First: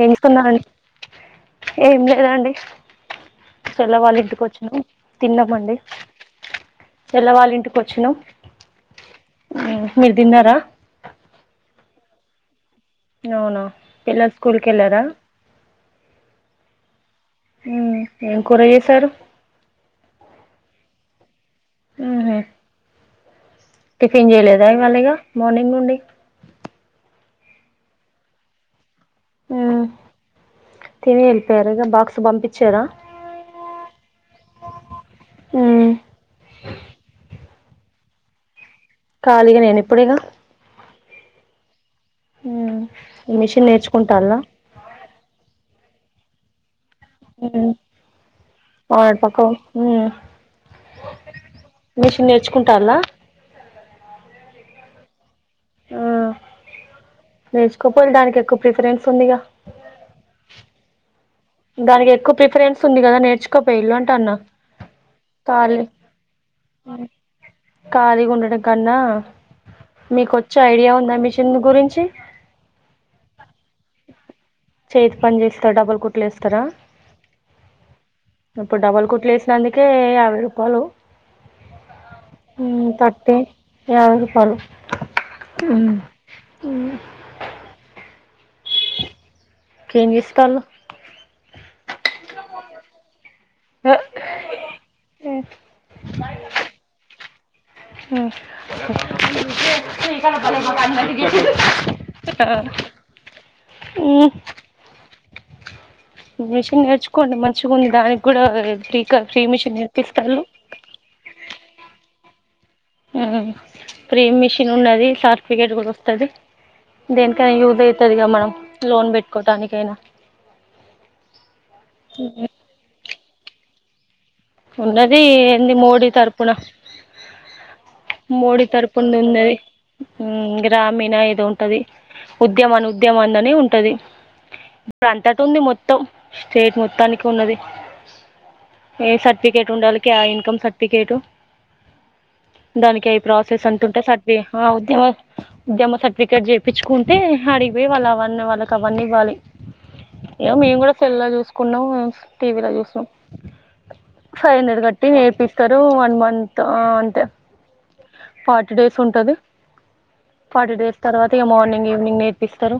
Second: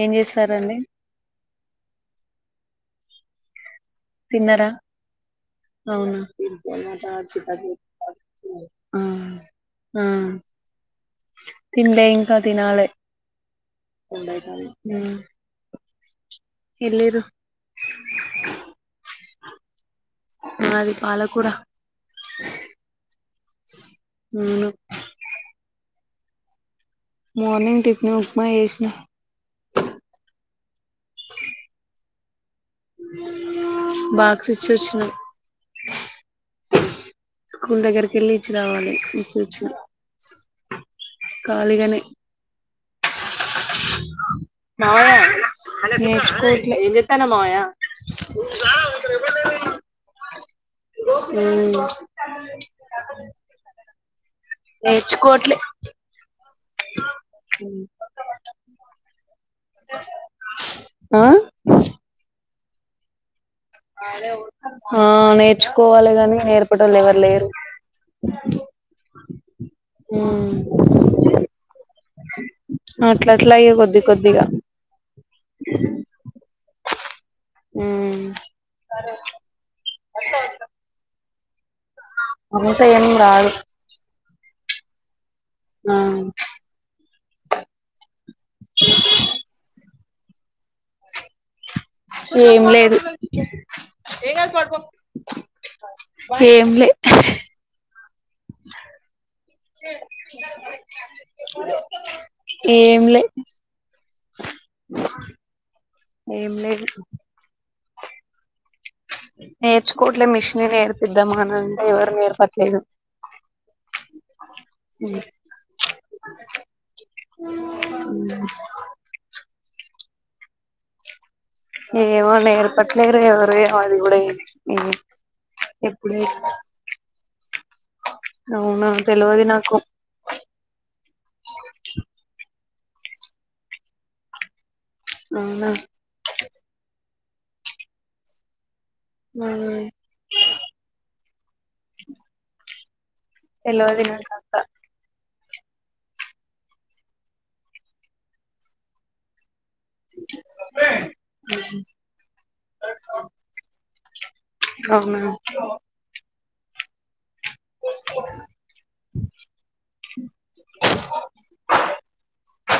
ఏం ఎంచకున్నా నండి చేస్తారండి ఏం లేదండి చెల్ల వాళ్ళ ఇంటికి తిన్నరా వచ్చినాం తిన్నామండి అవును చెల్ల వాళ్ళ ఇంటికి వచ్చినాం హా ఆ మీరు తిన్నారా తిన్లే ఇంకా తినాల అవునా పిల్ల స్కూల్ క వెళ్ళారా ఎల్లిరు హుం ఏం కూరయ్యసారు మాది పాలకూర టిఫిన్ అవును చేయలేదా మాలేగా మార్నింగ్ నుండి మోర్నింగ్ టిఫన్ ఉప్మా చేసినా ఉమ్ తిని వెళ్ళిపోయారు ఇగ బాక్స్ పంపి బాక్స్ ఇచ్చొచ్చిన మ్మ్. స్కూల్ దగ్గరకెళ్లి ఇచ్చి రావాలి ఇచ్చి ఖాళీగా వచ్చిన నేను ఇప్పుడిగా ఖాళీగానే ఉమ్ మిషిన్ నేర్చుకుంటందా ఆ నేర్చుకోవట్లే వత్తన మామయ్య మ్మ్. వాడి పక్క మ్మ్. ఉమ్ మిషన్ నేర్చుకుంటాలా నేర్చుకోవట్లే ఆ నేర్చుకోపోలి దానికి ఎక్కువ ప్రిఫరెన్స్ ఉందిగా ఆ దానికి ఎక్కువ ప్రిఫరెన్స్ ఉంది కదా నేర్చు ఆ ఖాళీ నేర్చుకోవాలి గాని నేర్పెటోళ్ళు ఎవరు లేరు ఖాళీగా ఉండడం కన్నా మీకు వచ్చే ఐడియా ఉందా మిషన్ గురించి అట్లా అట్లా ఇగ కొద్ది కొద్దిగా చేతి పని చేస్తారా డబుల్ కుట్లు వేస్తారా ఇప్పుడు డబల్ కుట్లు వేసినందుకే యాభై రూపాయలు అంతా ఉమ్ ఏం కరెక్టే రాదు యాబై రూ తాలు ఉమ్ ఆ ఉమ్ ఇంకేం చేస్తాళ్ళు ఏం లేదు ఏం కాదు పడుకో ఏం లే హా ఏం లే ఆ ఊ ఏం మిషన్ లేదు నేర్చుకోండి మంచిగా ఉంది దానికి కూడా ఫ్రీ ఫ్రీ మిషన్ నేర్చుకోట్లే నేర్పిస్తాళ్ళు మిషనే నేర్పిద్దామానంటే ఎవరు నేర్పట్లేదు ఊ ప్రీ మిషన్ ఉన్నది సర్టిఫికేట్ గుడా వస్తది దేనికైనా యూజ్ అయితాది గా మనం లోన్ పెట్టుకోటానికైనా ఏమో నేర్పట్లేరె ఎవరు అది గూడా ఏమ్ ఉన్నది ఏంది మోడీ తరపున మోడీ అవునా తరపున తెలవదు ఉన్నది నాకు ఇం గ్రామీణ ఏదో ఉంటది ఉద్యమాను ఉద్యమాన్ అని ఉంటది ఇప్పుడు అంతటి ఉంది అవునా మొత్తం స్టేట్ మొత్తానికి కున్నది ఏస్ సర్టిఫికెట్ ఉండల్లకి ఆ ఇన్ కమ్ సర్టిఫికేట్ దానికె ప్రాసెస్ అంత తెలవదు ఉంటయ్ నాకు అంత [unintelligible] జెమ్మ సర్టిఫికేట్ జేపిచ్చుకుంటే హడిగిబోయ్ వాళ్ళు అవన్నీ వాళ్ళకి అవన్నీ ఇవ్వాలి ఏమో మేము గుడా సెల్లొ జూసుకున్నాం టీవీలో జూసినం ఫైవ్ హండ్రెడ్ గట్టి అవునా నేర్పిస్తారు వన్ మంత్ ఆ అంటే ఫార్టీ డేస్ ఉంటది ఫార్టీ డేస్ తర్వాత ఇగ మార్నింగ్ ఈవినింగ్ నేర్పిస్తారు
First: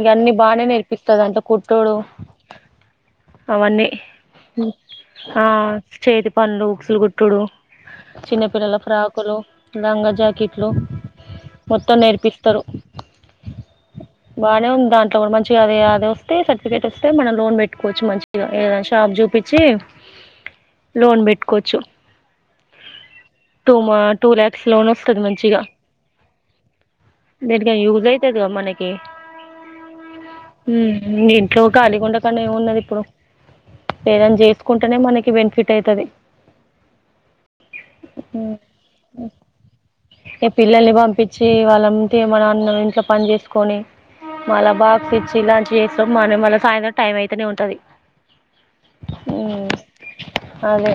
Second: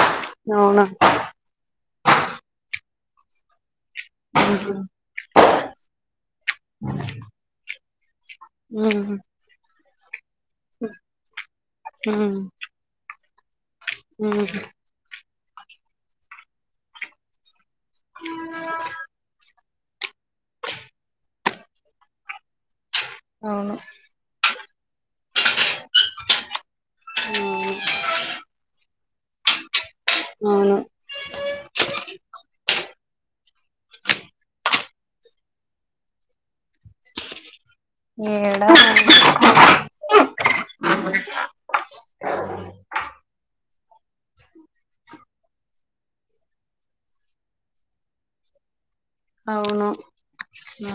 ఇగ అన్ని బానే అవునా నేర్పిస్తది అంట కుట్టుడు అవన్నీ ఆ చేతి పండ్లు ఉక్సులుగుట్టుడు చిన్న పిల్లల ఫ్రాకులు లంగా జాకెట్లు మొత్తం నేర్పిస్తారు బానే ఉంది దాంట్లో గూడా మంచిగా అదే అది వస్తే సర్టిఫికేట్ వస్తే మనం లోన్ బెట్ట్ కొచ్చు మంచిగా ఏదన్న షాప్ జూపిచ్చి లోన్ బెట్టుకోచ్చు టూ అవును మా టూ ల్యాక్ స్లోన్ వస్తది మంచిగా అవును దేటికై యూజ్ అయితది గదా మనకి ఊ ఉ ఇంట్లో ఖాళీగుండ కన్నా ఏమున్నది ఇప్పుడు ఏదన్న జేస్ కుంటనే మనకి బెనిఫిట్ అయితది ఏడా ఇగ పిల్లల్ని పంపించి వాళ్ళంటే మన అన్నం ఇంట్లో పని జేసుకొని మళ్ళా బాక్స్ ఇచ్చి లంచ్ చేస్తాం మనం మళ్ళా సాయంత్రం టైం అయితేనే ఉంటది అవును ఉ అదే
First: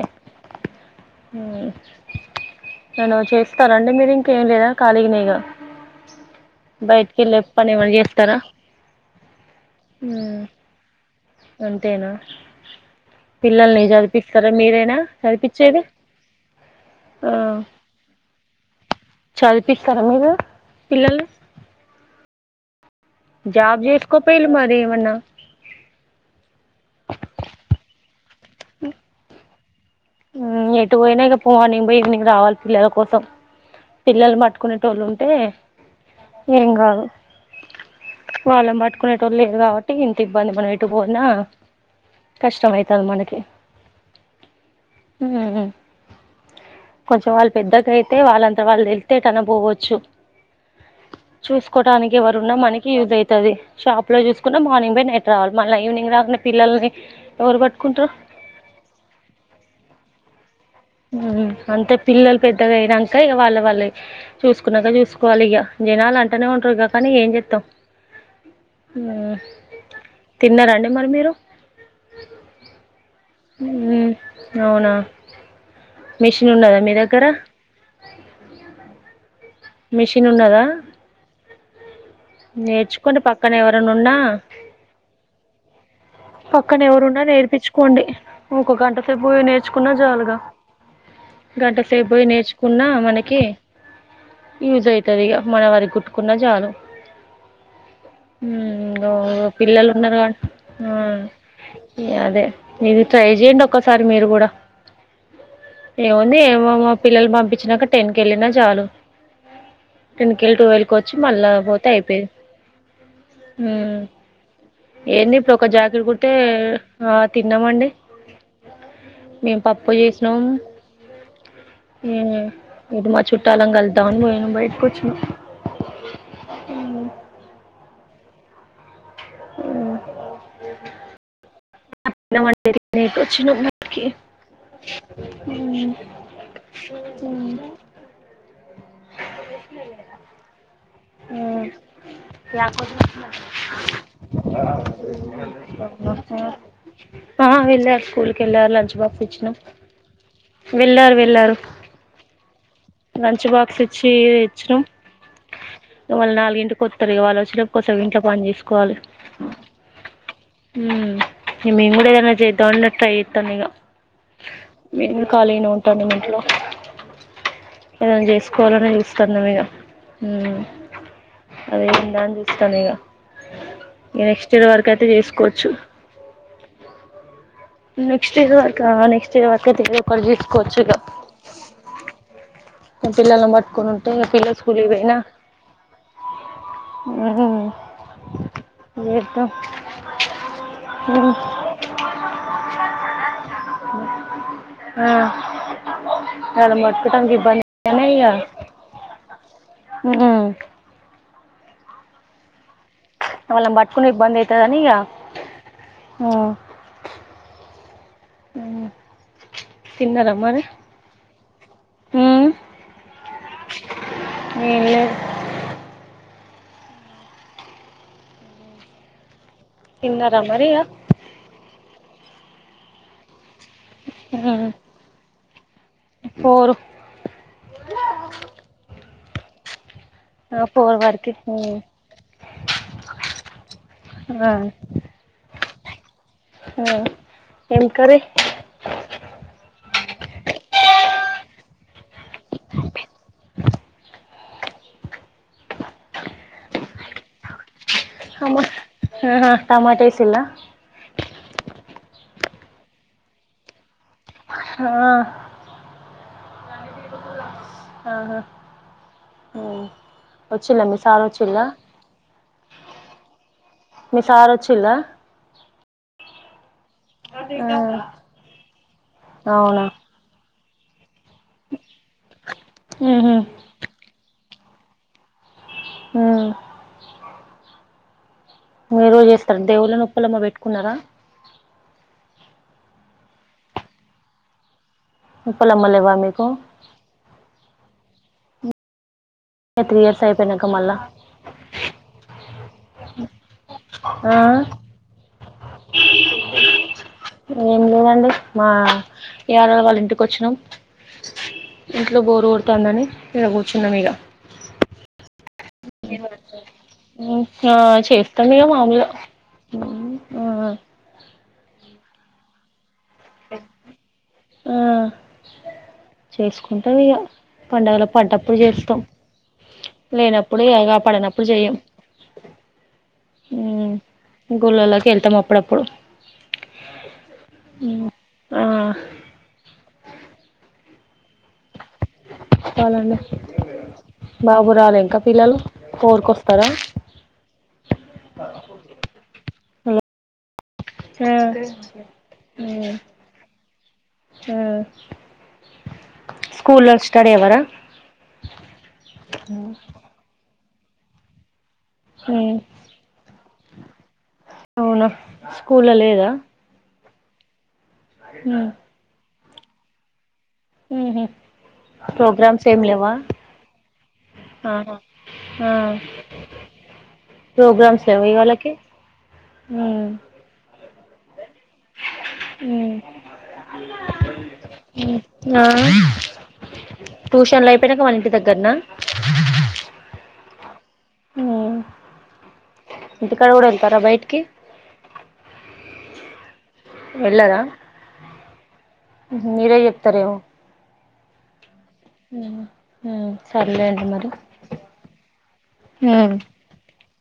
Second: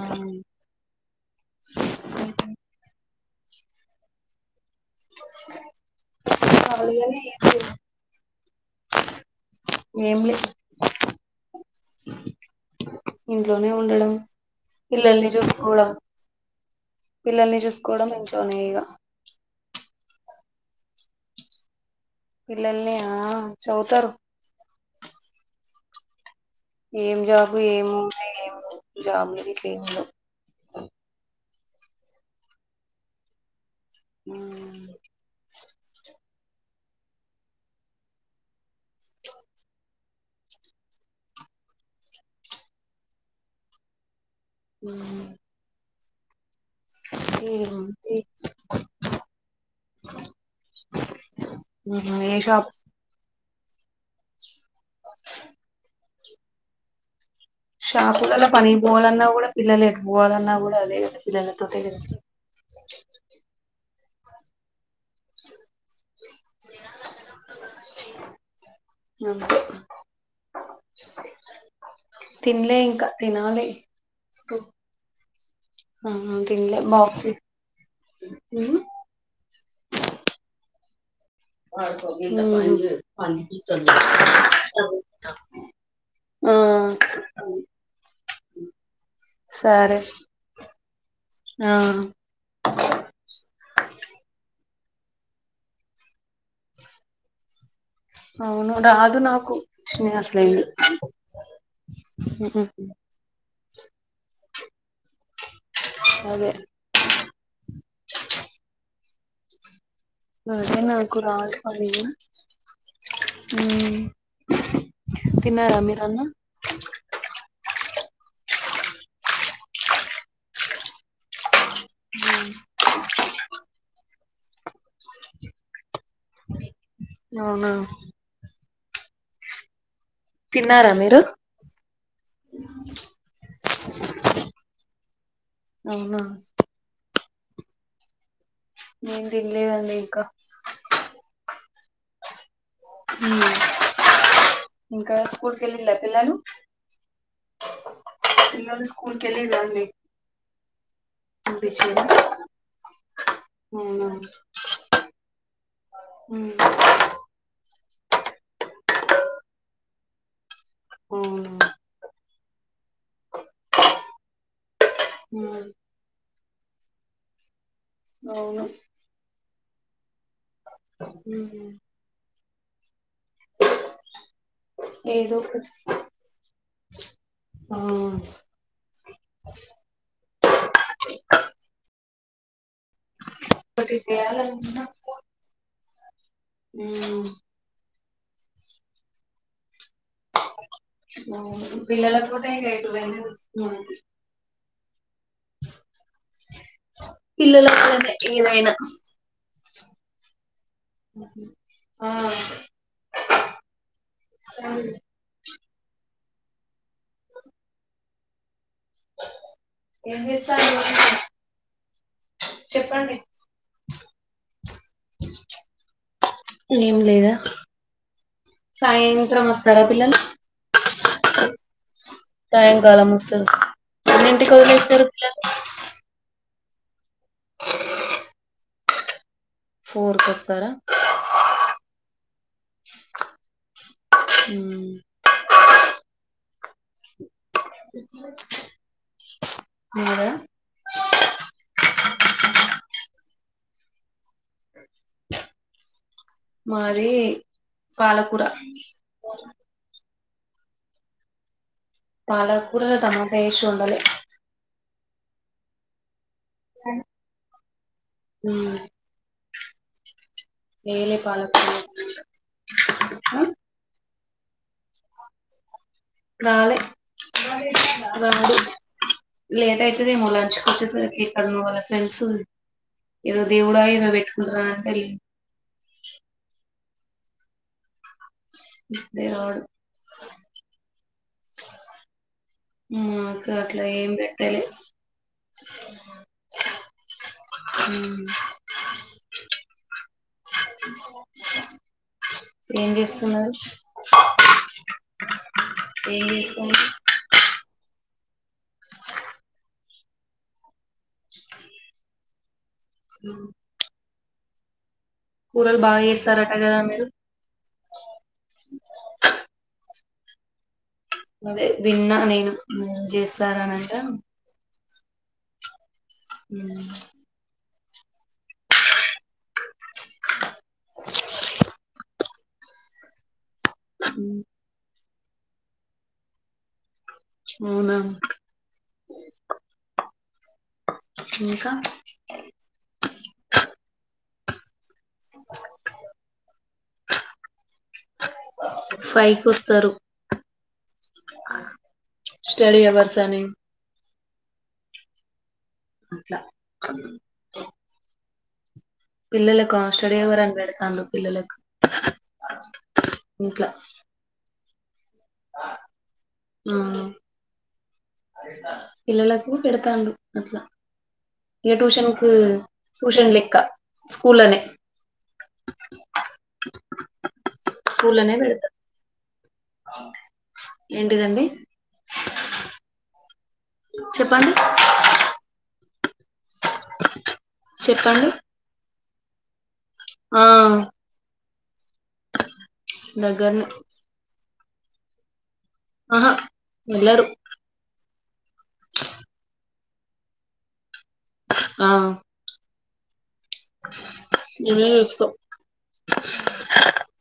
ఊ చేస్తార అండి మీరు ఇంకేం లేదా ఖాళీగనే ఇగా ఖాళీగానే బయటికెళ్ళే ఏం లేదు పని ఏమన్నా జేస్తారా ఆ ఏం లే అంతేనా ఇంట్లోనే పిల్లల్ని ఉండడం జదివిపిస్తారా మీరేనా పిల్లల్ని చదివిపిచ్చేది చూసుకోవడం పిల్లల్ని జూసుకోవడం ఇంట్లోనే ఇగ త్తర మీరు పిల్లల్ని పిల్లల్నీ జబ్ చేసుకో పొయిలు మరి ఏమన్న ఏం జాబు ఏమున్నాయ్ ఏం వుండవ్ జాబ్లం గిట్ల ఏముండవ్ ఉ ఎటు బోయినా ఇగ ఫొ మార్నింగ్ ఈవినింగ్ రావాలి పిల్లల కోసం పిల్లల్ని పట్టుకునేటోళ్ళు ఉంటే ఏం గాదు వాళ్ళన్ బట్టుకునేటోళ్ళు లేరు కాబట్టి ఇంత ఇబ్బంది మనం ఎటు పోయినా కష్టమైతాది మనకి ఉ కొంచెం వాళ్ళు పెద్దగా అయితే వాళ్ళంతా వాళ్ళు వెళ్తే ఎటన్న పోవచ్చు చూసుకోటానికి ఏ ఎవరున్నా షాప్ మనకి యూజ్ అయితాది షాప్ లో జూసుకున్నా మార్నింగ్ బొయ్ నైట్ రావాలి మళ్ళీ ఈవినింగ్ రాకునే పిల్లల్ని ఎవరు పట్టుకుంటారు షాపులలో పనికి పోవాలన్నా గూడా పిల్లలు ఎత్తుకుబోవాలన్నా గుడా ఉ అంతే పిల్లలు పెద్దగయ్యేదాంక ఇగ వాళ్ళ వాళ్ళవి చూసుకున్నాక చూసుకోవాలి ఇక జనాలు అంటానే ఉంటారు ఇగ కానీ ఏం జేత్తావ్ తిన్నార అండి మరి మీరు తినలే ఇంకా తినాలి మ్ హు అవునా ఆ మిషన్ తిన్ల ఉన్నదా మీ బాక్స్ దగ్గర? ఉ మిషిన్ ఉన్నదా నేర్చుకోండి పక్కన ఎవరైనా ఉన్నా ఉమ్ పక్కన ఎవరున్నా నేర్పించుకోండి. ఇంకో గంట సేపో నేర్చుకున్నా సరే జాలుగా ఆ గంట సేపు పోయి నేర్చుకున్న మనకి యూజ్ అయితదిగ మన వరి గుట్టుకున్న చాలు అవును రాదు ఊమ్ నాకు పిల్లలు కృష్ణ ఉన్నారు కాట్ అసలేంది ఉ అదే నది ట్రై చేయండి ఒక్కసారి మీరు కూడా ఏముంది అదే ఏమో మా పిల్లలు పం పిచ్చినక టెన్కి వెళ్ళినా చాలు టెన్కెళ్ళి అదే టువెల్ క వచ్చి మళ్ళా పోతే అయిపోయిది. ఊ ఏంది ఇప్పుడు ఒక జాకెట్ కుడితే ఆ తిన్నామండి మేము పప్పు చేసినాం. ఇటు మా చుట్టాలను కలుద్దాం అని పోయినం బయటకి వచ్చిన అవునా ఆ తిన్నారా మీరు తినమంటే తినేసి వచ్చినారా ఇటికి అవునా ఊమ్ దా నేన్ తిన్లేదండి ఇంకా ఇంకా స్కూల్ కి వెళ్ళిలా పిల్లలు కు ఆ వెళ్ళారు స్కూల్కి వెళ్ళారు. పిల్లలు లంచ్ స్కూల్ బాక్స్ కి ఇచ్చినం. వెళ్ళిరా అండి వెళ్ళారు వెళ్ళారు పంపించిరా లంచ్ బాక్స్ అవునా ఇచ్చి ఇచ్చినం. ఇ వాళు నాలుగు ఇంటికి కొత్తారు ఇగ వాళ్ళచ కోసం ఇంట్లో పని చేసుకోవాలి ఆ ఉ మేం కూడ ఇయాల చేద్దాం అని ట్రై ఇతనుగ మేం కూడా ఖాలీ అయినా ఉంటాను ఇంట్లో ఏదైనా అవును చేసుకోవాలని చూస్తన్నాం ఇక అదేందా అని తనేగా ఇ నెక్స్ట్ ఇయర్ వరక అయితే ఏదో చేసుకోవచ్చు. ఒకటి నెక్స్ట్ ఇయర్ వరకు నెక్స్ట్ ఇయర్ వరకు అయితే కడ జేసుకోవచ్చు ఇక పిల్లలను పట్టుకొని ఒకటి ఉంటే పిల్లలు స్కూల్ చేయాలనుకున్నా కి పోయినా ఉహు ఇత పిల్లలకు [unintelligible] ఆ నన్ను పట్టుకోడానికి పిల్లల వల్లనే ఇలా ఏదైనా ఉహు ఆ వాళ్ళను బట్కునికి ఇబ్బందయితదనిగ హ ఉ ఏం చేస్తారు మ్మ్ చెప్పండి ఏం లేద్ ఏమి లేదా సాయంత్రం వస్ తిన్నరా మరీగా సాయంకాలం వస్తురు ఎన్ని ఇంటి మ్మ్ కదిలేస్తారు పిల్లలు ఎలా ఫోర్ కి ఆ వస్తారా పోర్ వర్కికి ఆ ఇంకాే మూడు మాది పాలకూర టమా ఆహా టమాటో వస్లా పాలకూరల తమ దేష ఉండలే ఆ అ ఆహా వచ్చిల మీ సార్ వచ్చిలా హ మీ సార్ొచ్చిలా రాలే రాల లేట్ అవునా అవుతుదేమో లంచ్ వచ్చేస కడ వాళ్ళ ఫ్రెండ్స్ మ్మ్ హు ఏదో దేవుడా ఏదో పెట్టుకురా అంటళ్లి హ మీరుోజ లే చేస్తారు రాడు దేవుళ్ళ నొప్పలమ్మ పెట్టుకున్నారా మాకు అట్లా ఏం పెట్టాలి ఇప్పులమ్మలవా మీకు అ త్రీఇయర్స్ చేేం చేస్తున్నారు ఆ ఏం చేస్తాం ఏం లేదండి మా ఏడళ వాళ్ళ ఇంటికి వచ్చినం ఇంట్లో బోరు కొడుత ఉంటందని ఎర కూర్చున్నాం మీక కూరలు బాగా చేస్తారట కదా మీరు ఆ చేస్తాం మాముూలు ఆ అదే విన్నా నేను ఏం చేస్తార అనంతా చేసుకుంటాం ఇక పండగలో పడ్ంటప్పుడు చేస్తాం లేనప్పుడు ఎగా పడినప్పుడు చె్య ఉ గుళ్ళల్లోకి వెళ్తాం అప్పుడప్పుడు అవునా ఆ ఇంకా చాలండి బాబు రాలే ఇంకా పిల్లలు కోరిక వస్తారా పైకి వస్తారు ఆ సని ఆ అట్లా స్కూల్లో స్టడ ఎవరా పిల్లలకు స్టడీ ఎవరని పెడతాను పిల్లలకు ఇంకా అవునా స్కూల్ లేదా ఆ పిల్లలకు పెడతాడు అట్లా ఉహు ఏం ట్యూషన్ కు ప్రోగ్రామ్స్ ఏం లేవా ట్యూషన్ లెక్క స్కూల్ అనే ఆహా ఆ ప్రోగ్రామ్స్ ఏవ స్కూల్లోనే వాళ్ళాకి పెడతారు ఏంటిదండి ఉమ్ చెప్పండి ఆ ట్యూషన్లు అయిపోయినాక మళ చెప్పండి ఇంటి దగ్గరనా ఆ ఉమ్ ఇంటికాడా దగ్గరనే కూడా వెళ్తారా బయటికి ఆహా వెళ్ళరు వేలార మీరే చెప్తార్ ఏమో ఆ ఉమ్ ఉమ్ సర్లేండి మరి మేమే చూసుకో ఉమ్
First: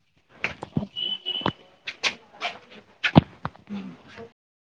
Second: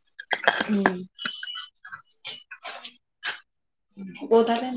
హ్మ్ [inaudible]